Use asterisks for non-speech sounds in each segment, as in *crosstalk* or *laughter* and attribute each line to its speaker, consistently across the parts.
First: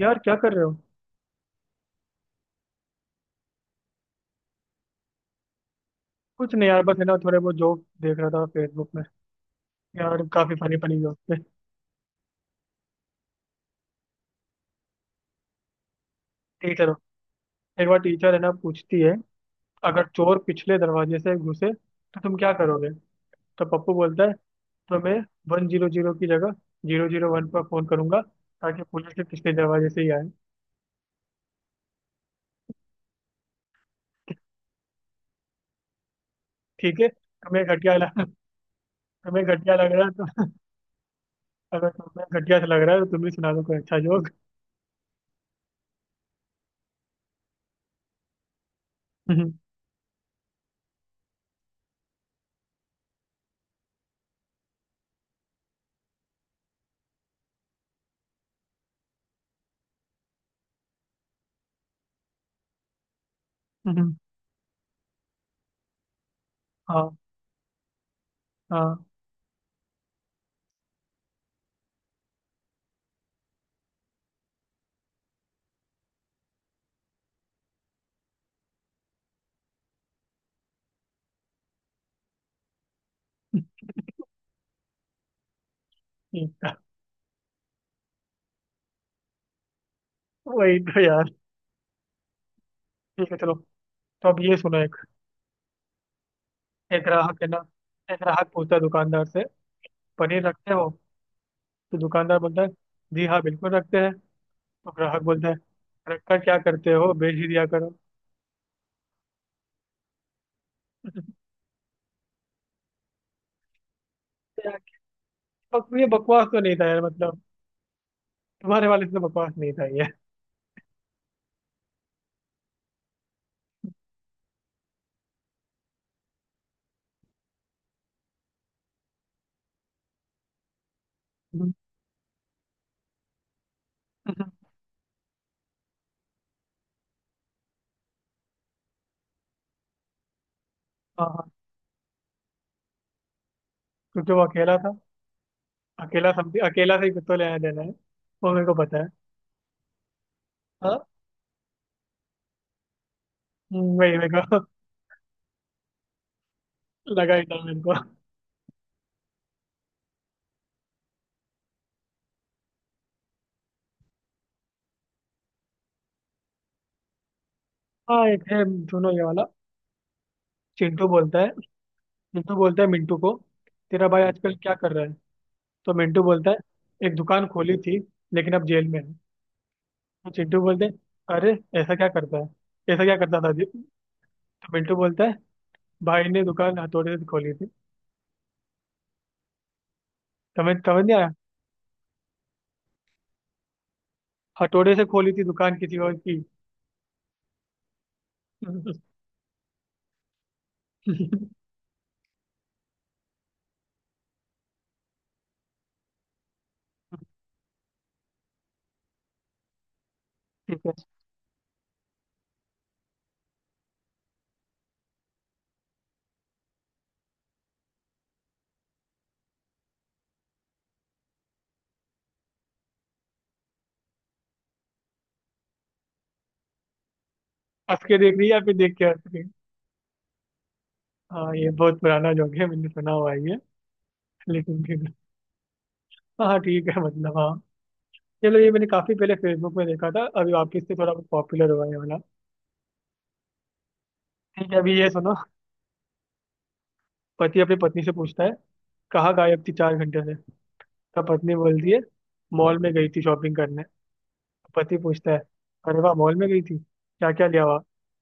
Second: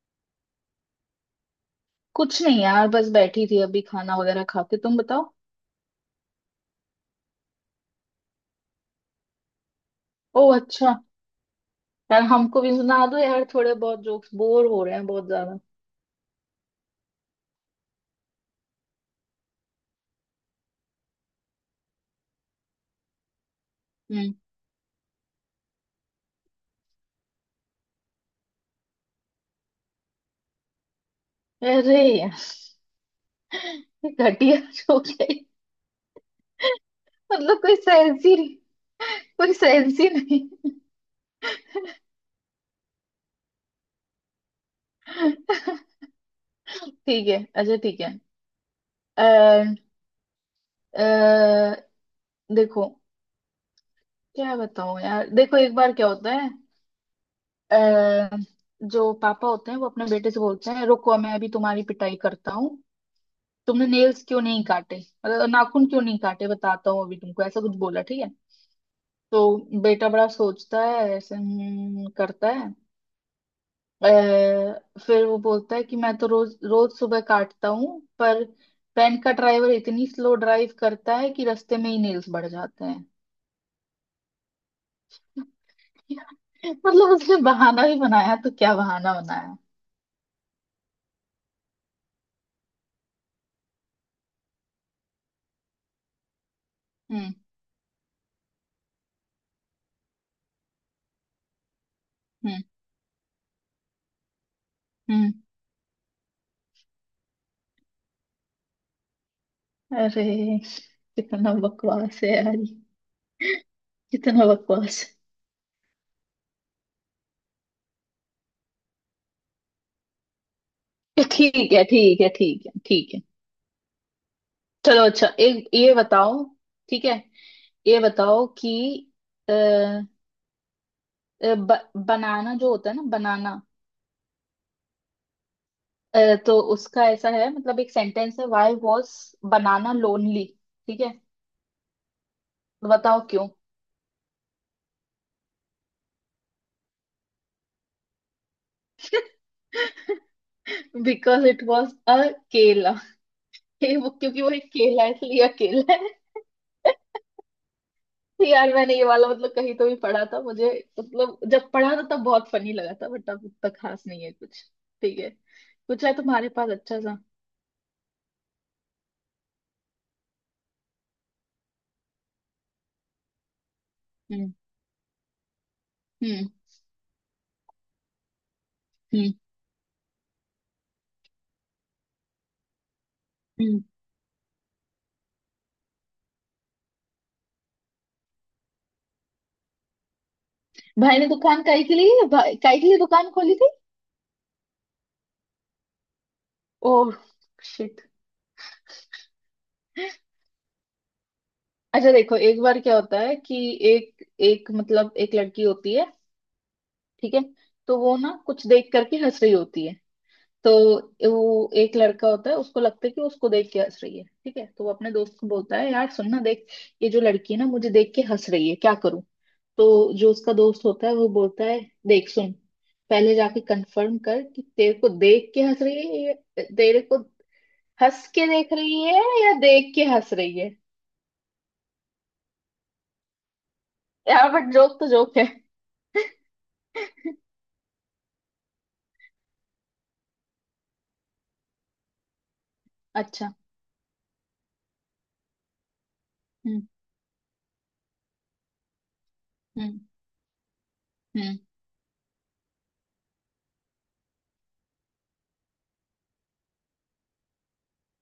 Speaker 1: यार क्या कर रहे हो।
Speaker 2: कुछ नहीं यार, बस बैठी थी। अभी खाना वगैरह खा के तुम बताओ।
Speaker 1: कुछ नहीं यार बस है ना थोड़े बहुत जोक देख रहा था फेसबुक में। यार
Speaker 2: ओ
Speaker 1: काफी फनी
Speaker 2: अच्छा।
Speaker 1: फनी जोक थे।
Speaker 2: यार हमको भी सुना दो यार, थोड़े बहुत जोक्स। बोर हो रहे हैं बहुत ज्यादा।
Speaker 1: टीचर हो। एक बार टीचर है ना पूछती है, अगर चोर पिछले दरवाजे से घुसे तो तुम क्या करोगे। तो पप्पू बोलता है,
Speaker 2: हम्म।
Speaker 1: तो मैं 100 की जगह 001 पर फोन करूंगा ताकि पुलिस के पिछले दरवाजे से ही आए।
Speaker 2: अरे यार, ये घटिया जोक है।
Speaker 1: ठीक है
Speaker 2: मतलब
Speaker 1: तुम्हें
Speaker 2: कोई
Speaker 1: घटिया लग
Speaker 2: सेंस
Speaker 1: *laughs*
Speaker 2: ही नहीं।
Speaker 1: तुम्हें
Speaker 2: कोई
Speaker 1: घटिया लग
Speaker 2: सेंस
Speaker 1: रहा
Speaker 2: ही
Speaker 1: है
Speaker 2: नहीं।
Speaker 1: तो। अगर तुम्हें घटिया से लग रहा है तो तुम भी सुना दो कोई अच्छा जोक।
Speaker 2: ठीक है, अच्छा ठीक है।
Speaker 1: *laughs*
Speaker 2: अः देखो। क्या बताऊं यार, देखो एक बार क्या होता है। अः जो पापा होते हैं वो अपने बेटे से बोलते हैं, रुको, मैं अभी तुम्हारी पिटाई करता हूँ। तुमने नेल्स क्यों नहीं काटे, मतलब नाखून क्यों नहीं काटे, बताता हूँ
Speaker 1: हाँ,
Speaker 2: अभी तुमको। ऐसा कुछ बोला ठीक है।
Speaker 1: हाँ,
Speaker 2: तो बेटा बड़ा सोचता है ऐसे, करता है। फिर वो बोलता है कि मैं तो रोज रोज सुबह काटता हूँ, पर वैन का ड्राइवर इतनी स्लो ड्राइव करता है कि रास्ते में ही नेल्स बढ़ जाते हैं। *laughs*
Speaker 1: ठीक था।
Speaker 2: मतलब उसने बहाना भी बनाया तो क्या बहाना बनाया।
Speaker 1: वही तो यार। ठीक है चलो, तो अब ये सुनो एक। एक
Speaker 2: हम्म,
Speaker 1: ग्राहक है ना, एक ग्राहक पूछता है दुकानदार से, पनीर रखते हो। तो दुकानदार
Speaker 2: हम्म,
Speaker 1: बोलता है, जी हाँ बिल्कुल रखते हैं। तो ग्राहक
Speaker 2: हम्म।
Speaker 1: बोलता है, रखकर क्या करते हो बेच ही दिया करो।
Speaker 2: अरे,
Speaker 1: *laughs* तो
Speaker 2: कितना बकवास है यार ये, कितना
Speaker 1: यार,
Speaker 2: बकवास
Speaker 1: ये बकवास तो नहीं था यार मतलब, तुम्हारे वाले से तो बकवास नहीं था ये।
Speaker 2: है। ठीक है, ठीक है, ठीक है, ठीक है। चलो अच्छा, एक ये बताओ। ठीक है। ये बताओ कि अ, अ,
Speaker 1: *laughs*
Speaker 2: बनाना जो होता है ना, बनाना।
Speaker 1: हाँ,
Speaker 2: अ, तो उसका ऐसा है, मतलब एक सेंटेंस है, वाई वॉज बनाना लोनली। ठीक है,
Speaker 1: हाँ,
Speaker 2: तो बताओ क्यों।
Speaker 1: क्योंकि वो अकेला था। अकेला समथिंग अकेला से ही कुछ तो लेना देना है, वो मेरे को पता है। हाँ।
Speaker 2: बिकॉज इट वॉज अ केला। *laughs* ये वो,
Speaker 1: वही मेरे
Speaker 2: क्योंकि वो
Speaker 1: को
Speaker 2: एक केला है इसलिए अकेला है।
Speaker 1: *laughs* लगा ही था मेरे को।
Speaker 2: तो यार मैंने ये वाला मतलब कहीं तो भी पढ़ा था मुझे, मतलब जब पढ़ा था तब बहुत फनी लगा था, बट अब उतना खास नहीं है कुछ। ठीक है, कुछ है तुम्हारे पास अच्छा सा?
Speaker 1: हाँ एक है सुनो ये वाला। चिंटू बोलता है, चिंटू बोलता है मिंटू को, तेरा भाई
Speaker 2: हम्म,
Speaker 1: आजकल क्या कर रहा है। तो मिंटू
Speaker 2: हम्म,
Speaker 1: बोलता है, एक दुकान खोली थी लेकिन अब जेल में है।
Speaker 2: हम्म,
Speaker 1: तो चिंटू बोलते हैं, अरे ऐसा क्या करता है, ऐसा क्या करता था जी?
Speaker 2: हम्म।
Speaker 1: तो मिंटू बोलता है, भाई ने दुकान हथौड़े से खोली थी। समझ समझ नहीं
Speaker 2: भाई ने
Speaker 1: आया।
Speaker 2: दुकान काई के लिए, काई के लिए दुकान खोली थी।
Speaker 1: हथौड़े से खोली थी दुकान किसी और की।
Speaker 2: ओह, शिट।
Speaker 1: ठीक
Speaker 2: अच्छा देखो, एक बार क्या होता है कि एक एक मतलब एक लड़की होती है, ठीक है। तो वो ना कुछ देख करके हंस रही होती है, तो
Speaker 1: है।
Speaker 2: वो एक लड़का होता है, उसको लगता है कि उसको देख के हंस रही है। ठीक है, तो वो अपने दोस्त को बोलता है, यार सुन ना, देख, ये जो लड़की है ना मुझे देख के हंस रही है, क्या करूं? तो जो उसका दोस्त होता है वो बोलता है, देख, सुन, पहले जाके कंफर्म कर कि तेरे को देख के हंस रही है, तेरे को
Speaker 1: हंस के
Speaker 2: हंस
Speaker 1: देख
Speaker 2: के
Speaker 1: रही है या
Speaker 2: देख
Speaker 1: फिर देख
Speaker 2: रही
Speaker 1: के
Speaker 2: है,
Speaker 1: हंस रही है?
Speaker 2: या देख के हंस रही है।
Speaker 1: हाँ ये बहुत पुराना जोक है मैंने सुना हुआ है ये।
Speaker 2: यार बट
Speaker 1: लेकिन
Speaker 2: जोक तो
Speaker 1: फिर
Speaker 2: जोक है। *laughs*
Speaker 1: हाँ ठीक है मतलब हाँ। चलो ये मैंने काफी पहले फेसबुक में देखा था अभी वापस से थोड़ा पॉपुलर हुआ है ये वाला।
Speaker 2: अच्छा।
Speaker 1: ठीक है अभी ये सुनो।
Speaker 2: हम्म,
Speaker 1: पति अपनी पत्नी से पूछता है, कहाँ गायब थी चार
Speaker 2: हम्म,
Speaker 1: घंटे से। तब पत्नी
Speaker 2: हम्म।
Speaker 1: बोलती है, मॉल में गई थी शॉपिंग करने। तो पति पूछता है, अरे वाह मॉल में गई थी क्या क्या लिया हुआ,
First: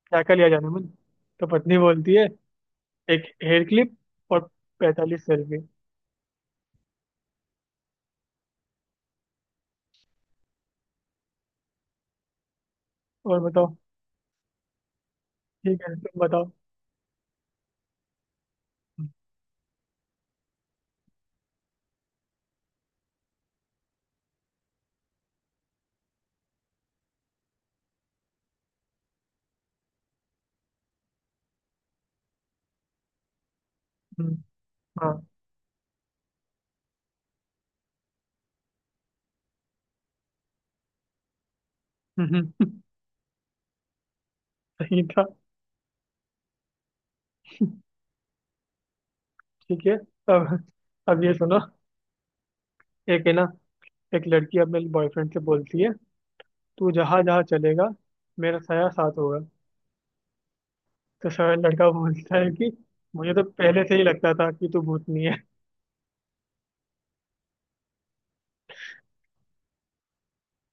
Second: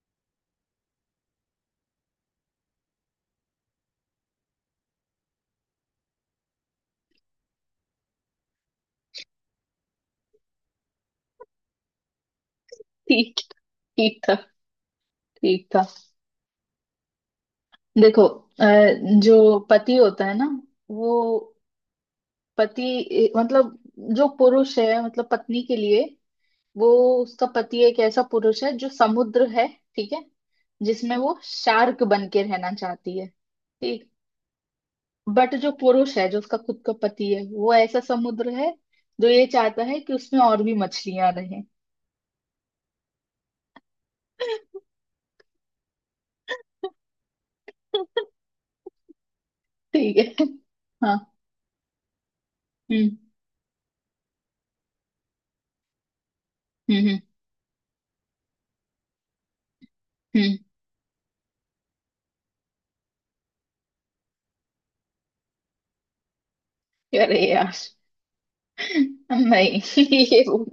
Speaker 1: क्या क्या लिया जाने मन। तो पत्नी बोलती है, एक हेयर क्लिप और 45 सेल्फी। और
Speaker 2: ठीक।
Speaker 1: बताओ।
Speaker 2: ठीक था, ठीक
Speaker 1: ठीक
Speaker 2: था।
Speaker 1: है तुम बताओ।
Speaker 2: देखो, जो पति होता है ना, वो पति मतलब जो पुरुष है, मतलब पत्नी के लिए, वो, उसका पति एक ऐसा पुरुष है जो समुद्र है, ठीक है, जिसमें वो शार्क बन के रहना चाहती है। ठीक।
Speaker 1: हम्म, हाँ।
Speaker 2: बट जो पुरुष है, जो उसका खुद का पति है, वो ऐसा समुद्र है जो ये चाहता है कि उसमें और भी मछलियां रहें।
Speaker 1: हम्म, हम्म, सही था। ठीक है।
Speaker 2: ठीक है।
Speaker 1: अब
Speaker 2: हाँ।
Speaker 1: अब ये सुनो।
Speaker 2: हम्म,
Speaker 1: एक है ना, एक लड़की अपने बॉयफ्रेंड से बोलती है, तू
Speaker 2: हम्म, हम्म,
Speaker 1: जहाँ जहाँ चलेगा मेरा साया साथ होगा।
Speaker 2: हम्म।
Speaker 1: तो सर लड़का बोलता है कि मुझे तो पहले से ही लगता था कि तू भूतनी है।
Speaker 2: अरे यार, नहीं, ये वो-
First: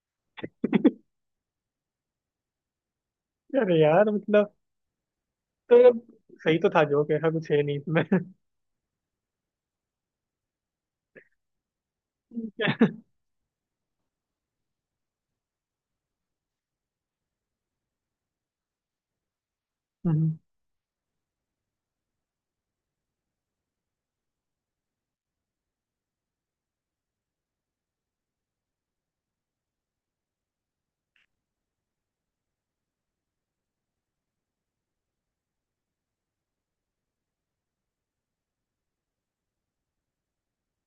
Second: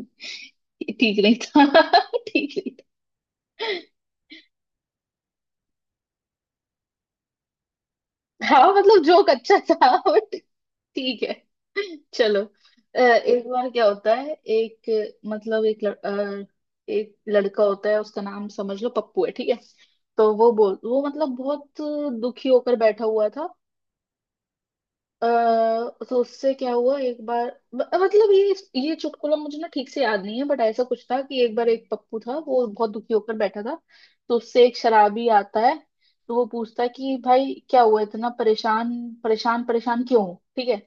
Speaker 2: ये ठीक नहीं था। *laughs* ठीक नहीं
Speaker 1: *laughs* अरे यार मतलब तो ये सही तो था जोक, ऐसा कुछ है नहीं इसमें।
Speaker 2: था, हाँ, मतलब जोक अच्छा था बट। ठीक है। *laughs* चलो,
Speaker 1: ठीक है।
Speaker 2: एक बार क्या होता है, एक मतलब एक लड़का होता है, उसका नाम समझ लो पप्पू है, ठीक है। तो
Speaker 1: हम्म,
Speaker 2: वो बोल वो मतलब बहुत दुखी होकर बैठा हुआ था। अ, तो उससे क्या हुआ एक बार, मतलब ये चुटकुला मुझे ना ठीक से याद नहीं है, बट ऐसा कुछ था कि एक बार एक पप्पू था, वो बहुत दुखी होकर बैठा था। तो उससे एक शराबी आता है, तो वो पूछता है कि भाई क्या हुआ, इतना परेशान, परेशान क्यों हो? ठीक है।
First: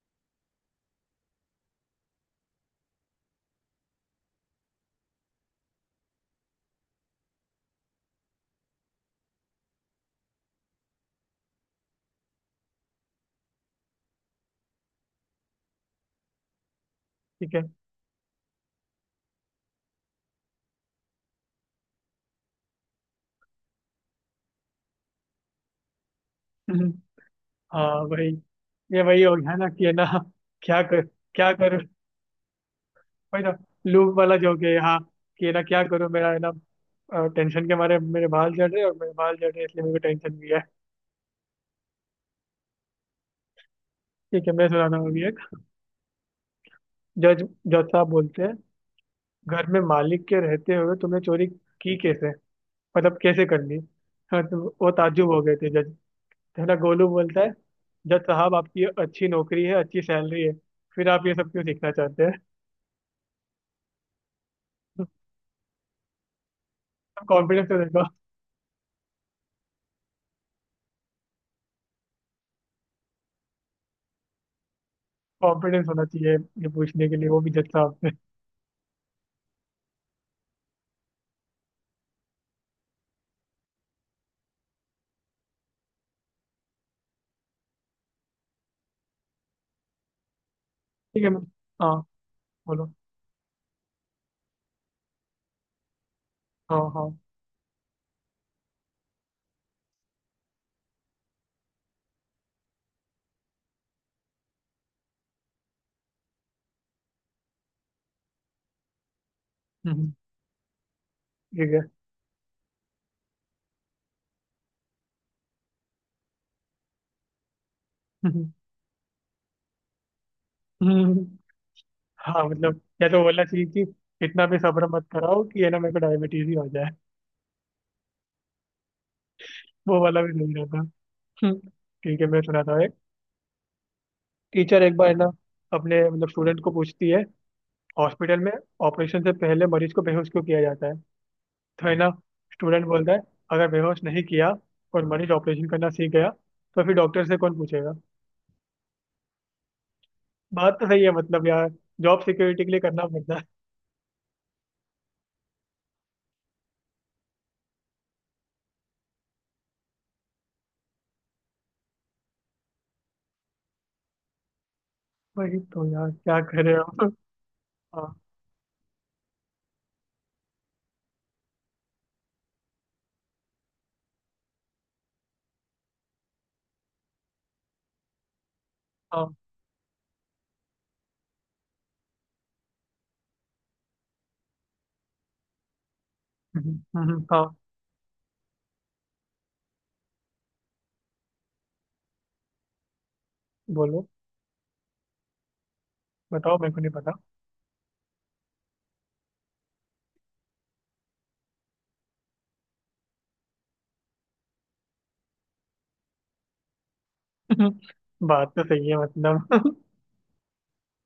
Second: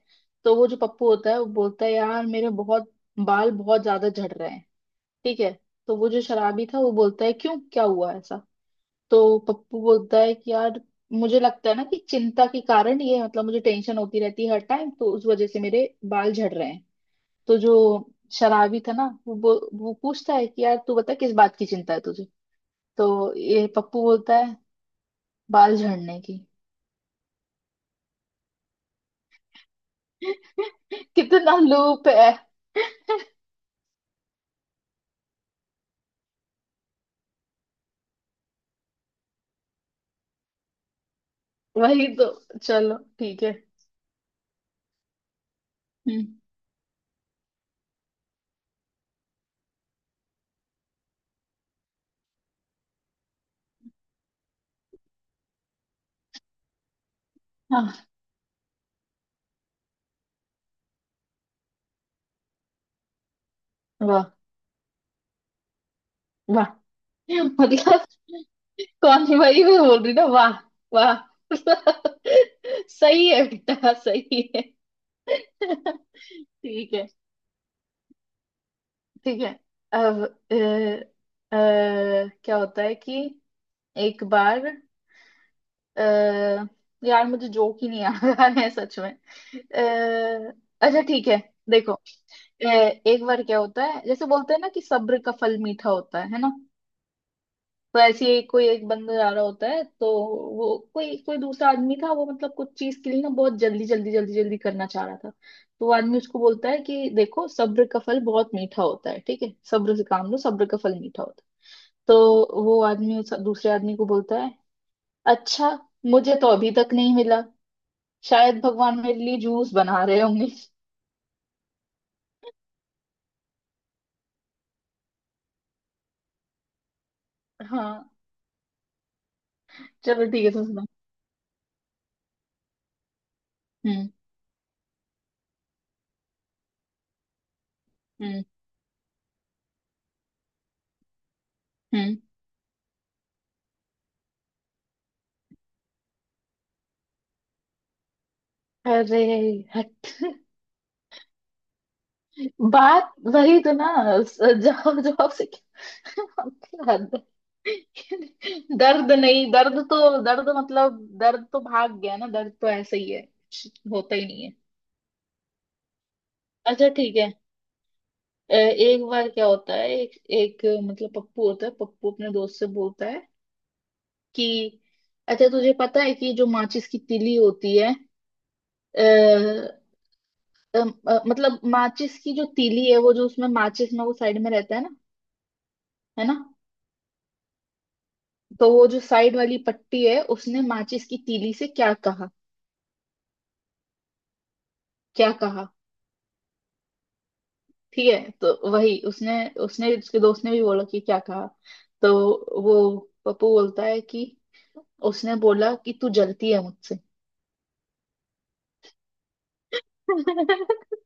Speaker 2: तो वो जो पप्पू होता है वो बोलता है, यार मेरे बहुत, बाल बहुत ज्यादा झड़ रहे हैं, ठीक है। तो वो जो शराबी था वो बोलता है, क्यों, क्या हुआ ऐसा? तो पप्पू बोलता है कि यार, मुझे लगता है ना कि चिंता के कारण ये, मतलब मुझे टेंशन होती रहती है हर टाइम, तो उस वजह से मेरे बाल झड़ रहे हैं।
Speaker 1: ठीक
Speaker 2: तो
Speaker 1: है।
Speaker 2: जो शराबी था ना वो वो पूछता है कि यार तू बता, किस बात की चिंता है तुझे। तो ये पप्पू बोलता है, बाल झड़ने की।
Speaker 1: हम्म, हाँ वही, ये वही हो गया ना कि है ना क्या कर,
Speaker 2: *laughs*
Speaker 1: क्या
Speaker 2: कितना
Speaker 1: करूँ।
Speaker 2: लूप है।
Speaker 1: वही ना, लूप वाला जोक है हाँ, कि है ना क्या करूँ मेरा, है ना टेंशन के मारे मेरे बाल झड़ रहे हैं और मेरे बाल झड़ रहे हैं इसलिए मेरे को टेंशन भी है।
Speaker 2: वही तो, चलो ठीक है।
Speaker 1: ठीक है मैं सुनाता हूँ अभी एक।
Speaker 2: हम्म,
Speaker 1: जज, जज साहब बोलते हैं, घर में मालिक के रहते हुए तुमने चोरी की कैसे, मतलब कैसे कर ली। हाँ तो वो ताज्जुब हो गए थे जज। तो ना गोलू बोलता है,
Speaker 2: हाँ,
Speaker 1: जज साहब आपकी अच्छी नौकरी है अच्छी सैलरी है फिर आप ये सब क्यों सीखना चाहते हैं।
Speaker 2: वाह, वाह।
Speaker 1: *laughs*
Speaker 2: *laughs*
Speaker 1: कॉन्फिडेंस तो देखो।
Speaker 2: मतलब, कौन सी भाई, मैं बोल रही ना, वाह, वाह। *laughs* सही है बेटा, सही है।
Speaker 1: कॉन्फिडेंस होना चाहिए
Speaker 2: *laughs*
Speaker 1: ये
Speaker 2: ठीक है,
Speaker 1: पूछने के लिए वो भी जज साहब से।
Speaker 2: ठीक है। अब अ, क्या होता है कि, एक बार, अ, यार मुझे जोक ही नहीं आ रहा है सच में। अच्छा
Speaker 1: ठीक
Speaker 2: ठीक
Speaker 1: है
Speaker 2: है।
Speaker 1: मैम।
Speaker 2: देखो,
Speaker 1: हाँ बोलो,
Speaker 2: एक बार क्या होता है, जैसे बोलते हैं ना कि सब्र का फल मीठा होता है ना?
Speaker 1: हाँ हाँ।
Speaker 2: तो ऐसे ही कोई एक बंदा जा रहा होता है, तो वो, कोई, कोई दूसरा आदमी था वो, मतलब कुछ चीज के लिए ना बहुत जल्दी जल्दी जल्दी जल्दी करना चाह रहा था, तो वो आदमी उसको बोलता है कि देखो, सब्र का फल बहुत मीठा होता है, ठीक है, सब्र से
Speaker 1: हम्म,
Speaker 2: काम लो, सब्र का फल मीठा होता है।
Speaker 1: ठीक है। *laughs*
Speaker 2: तो वो आदमी उस दूसरे आदमी को बोलता है, अच्छा, मुझे तो अभी तक नहीं मिला,
Speaker 1: हम्म,
Speaker 2: शायद भगवान मेरे लिए जूस बना रहे होंगे।
Speaker 1: हम्म, हाँ मतलब या तो बोलना चाहिए कि इतना भी सब्र मत कराओ कि ये ना मेरे को डायबिटीज ही हो जाए।
Speaker 2: हाँ,
Speaker 1: वो वाला
Speaker 2: चलो
Speaker 1: भी
Speaker 2: ठीक है,
Speaker 1: नहीं
Speaker 2: तुम
Speaker 1: रहता।
Speaker 2: सुना।
Speaker 1: हम्म, *laughs* ठीक है मैं सुनाता हूँ एक।
Speaker 2: हम्म,
Speaker 1: टीचर एक बार ना अपने मतलब स्टूडेंट को पूछती है, हॉस्पिटल
Speaker 2: हम्म,
Speaker 1: में ऑपरेशन से पहले मरीज को बेहोश क्यों किया जाता है। तो है ना,
Speaker 2: हम्म।
Speaker 1: स्टूडेंट बोलता है, अगर बेहोश नहीं किया और मरीज ऑपरेशन करना सीख गया तो फिर डॉक्टर से कौन पूछेगा।
Speaker 2: अरे हट।
Speaker 1: बात तो सही है मतलब यार, जॉब सिक्योरिटी के लिए करना
Speaker 2: बात
Speaker 1: पड़ता है।
Speaker 2: वही तो ना, जवाब, जवाब से। *laughs* हद है। दर्द नहीं, दर्द तो, दर्द मतलब दर्द तो भाग गया ना, दर्द तो ऐसे ही है, कुछ होता ही नहीं है।
Speaker 1: वही तो यार क्या कर रहे
Speaker 2: अच्छा
Speaker 1: हो।
Speaker 2: ठीक है।
Speaker 1: हाँ।
Speaker 2: एक बार क्या होता है, एक एक मतलब पप्पू होता है। पप्पू अपने दोस्त से बोलता है कि, अच्छा तुझे पता है कि जो माचिस की तीली होती है, आ,
Speaker 1: हाँ।
Speaker 2: मतलब माचिस की जो तीली है, वो, जो उसमें माचिस में वो साइड में रहता है ना, है ना?
Speaker 1: हाँ
Speaker 2: तो वो जो साइड वाली पट्टी है उसने माचिस की तीली से क्या कहा?
Speaker 1: बोलो,
Speaker 2: क्या कहा?
Speaker 1: बताओ मेरे को नहीं पता।
Speaker 2: ठीक है, तो वही उसने, उसके दोस्त ने भी बोला कि क्या कहा, तो वो पप्पू बोलता है कि उसने बोला कि तू जलती है मुझसे।
Speaker 1: *laughs* बात तो सही है मतलब *laughs*
Speaker 2: *laughs*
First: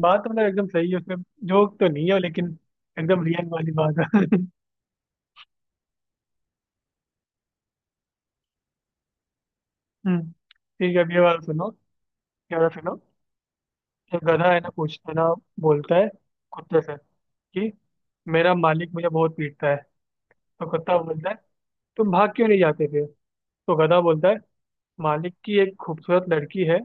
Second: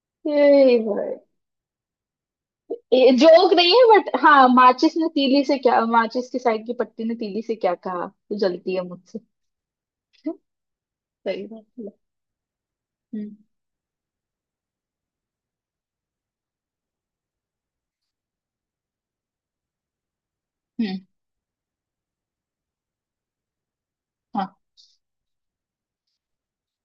Speaker 1: बात तो मतलब एकदम
Speaker 2: ये
Speaker 1: सही है
Speaker 2: भाई,
Speaker 1: उसमें। जोक तो नहीं है लेकिन
Speaker 2: ये
Speaker 1: एकदम रियल
Speaker 2: जोक नहीं
Speaker 1: वाली
Speaker 2: है,
Speaker 1: बात
Speaker 2: बट
Speaker 1: है। *laughs*
Speaker 2: हाँ, माचिस की साइड की पट्टी ने तीली से क्या कहा? तू जलती है मुझसे। *laughs*
Speaker 1: ठीक है अब ये वाला
Speaker 2: सही बात
Speaker 1: सुनो।
Speaker 2: है।
Speaker 1: ये वाला सुनो।
Speaker 2: हम्म,
Speaker 1: एक गधा है ना पूछता है ना, बोलता है कुत्ते से कि मेरा मालिक मुझे बहुत पीटता है। तो कुत्ता
Speaker 2: हम्म,
Speaker 1: बोलता है, तुम भाग क्यों नहीं जाते थे। तो गधा बोलता है,
Speaker 2: हाँ।
Speaker 1: मालिक की एक खूबसूरत लड़की है,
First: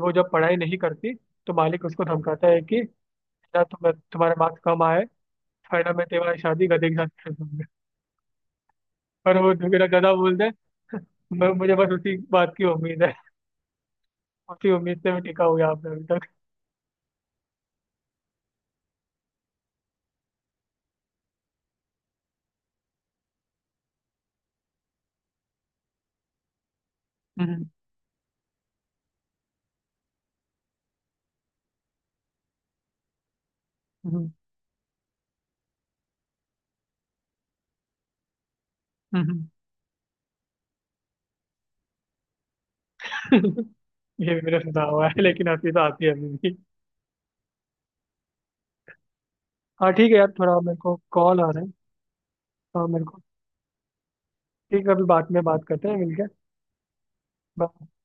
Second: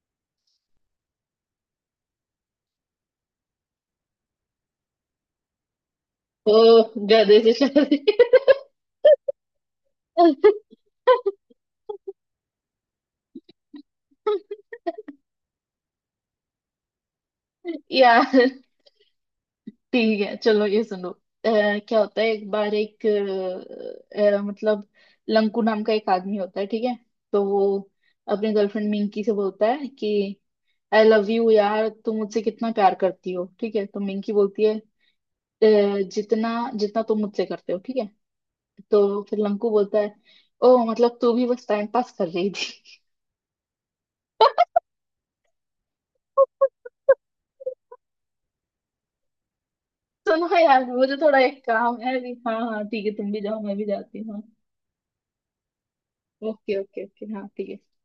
Speaker 1: वो जब पढ़ाई नहीं करती तो मालिक उसको धमकाता है कि ना तुम्हारे मार्क्स कम आए फायदा, मैं तुम्हारी
Speaker 2: ओ,
Speaker 1: शादी गधे के साथ कर
Speaker 2: गधे से
Speaker 1: दूंगा।
Speaker 2: शादी?
Speaker 1: पर वो मेरा गधा बोलता है, मैं मुझे बस उसी बात की उम्मीद है, उसी उम्मीद से मैं टिका हुआ यहाँ पे अभी तक।
Speaker 2: *laughs* यार, ठीक है, चलो ये सुनो। अ, क्या होता है, एक बार मतलब लंकू नाम का एक आदमी होता है, ठीक है।
Speaker 1: *laughs*
Speaker 2: तो वो
Speaker 1: हम्म,
Speaker 2: अपने गर्लफ्रेंड मिंकी से बोलता है कि, आई लव यू यार, तुम मुझसे कितना प्यार करती हो, ठीक है? तो
Speaker 1: हम्म,
Speaker 2: मिंकी बोलती है, "अ, जितना, जितना तुम मुझसे करते हो, ठीक है।" तो फिर
Speaker 1: हम्म।
Speaker 2: लंकू बोलता है, ओ मतलब तू भी बस टाइम पास कर रही थी।
Speaker 1: *laughs* ये भी मेरा सुना हुआ है लेकिन हंसी तो आती है अभी भी।
Speaker 2: *laughs*
Speaker 1: हाँ ठीक है यार
Speaker 2: सुनो
Speaker 1: थोड़ा मेरे
Speaker 2: यार
Speaker 1: को
Speaker 2: मुझे थोड़ा
Speaker 1: कॉल आ
Speaker 2: एक
Speaker 1: रहा है
Speaker 2: काम है अभी, हाँ हाँ
Speaker 1: और मेरे
Speaker 2: ठीक है,
Speaker 1: को,
Speaker 2: तुम भी जाओ मैं भी जाती हूँ, हाँ,
Speaker 1: ठीक है अभी बाद में बात करते हैं मिलके।
Speaker 2: ओके ओके ओके, हाँ ठीक है।
Speaker 1: बाय।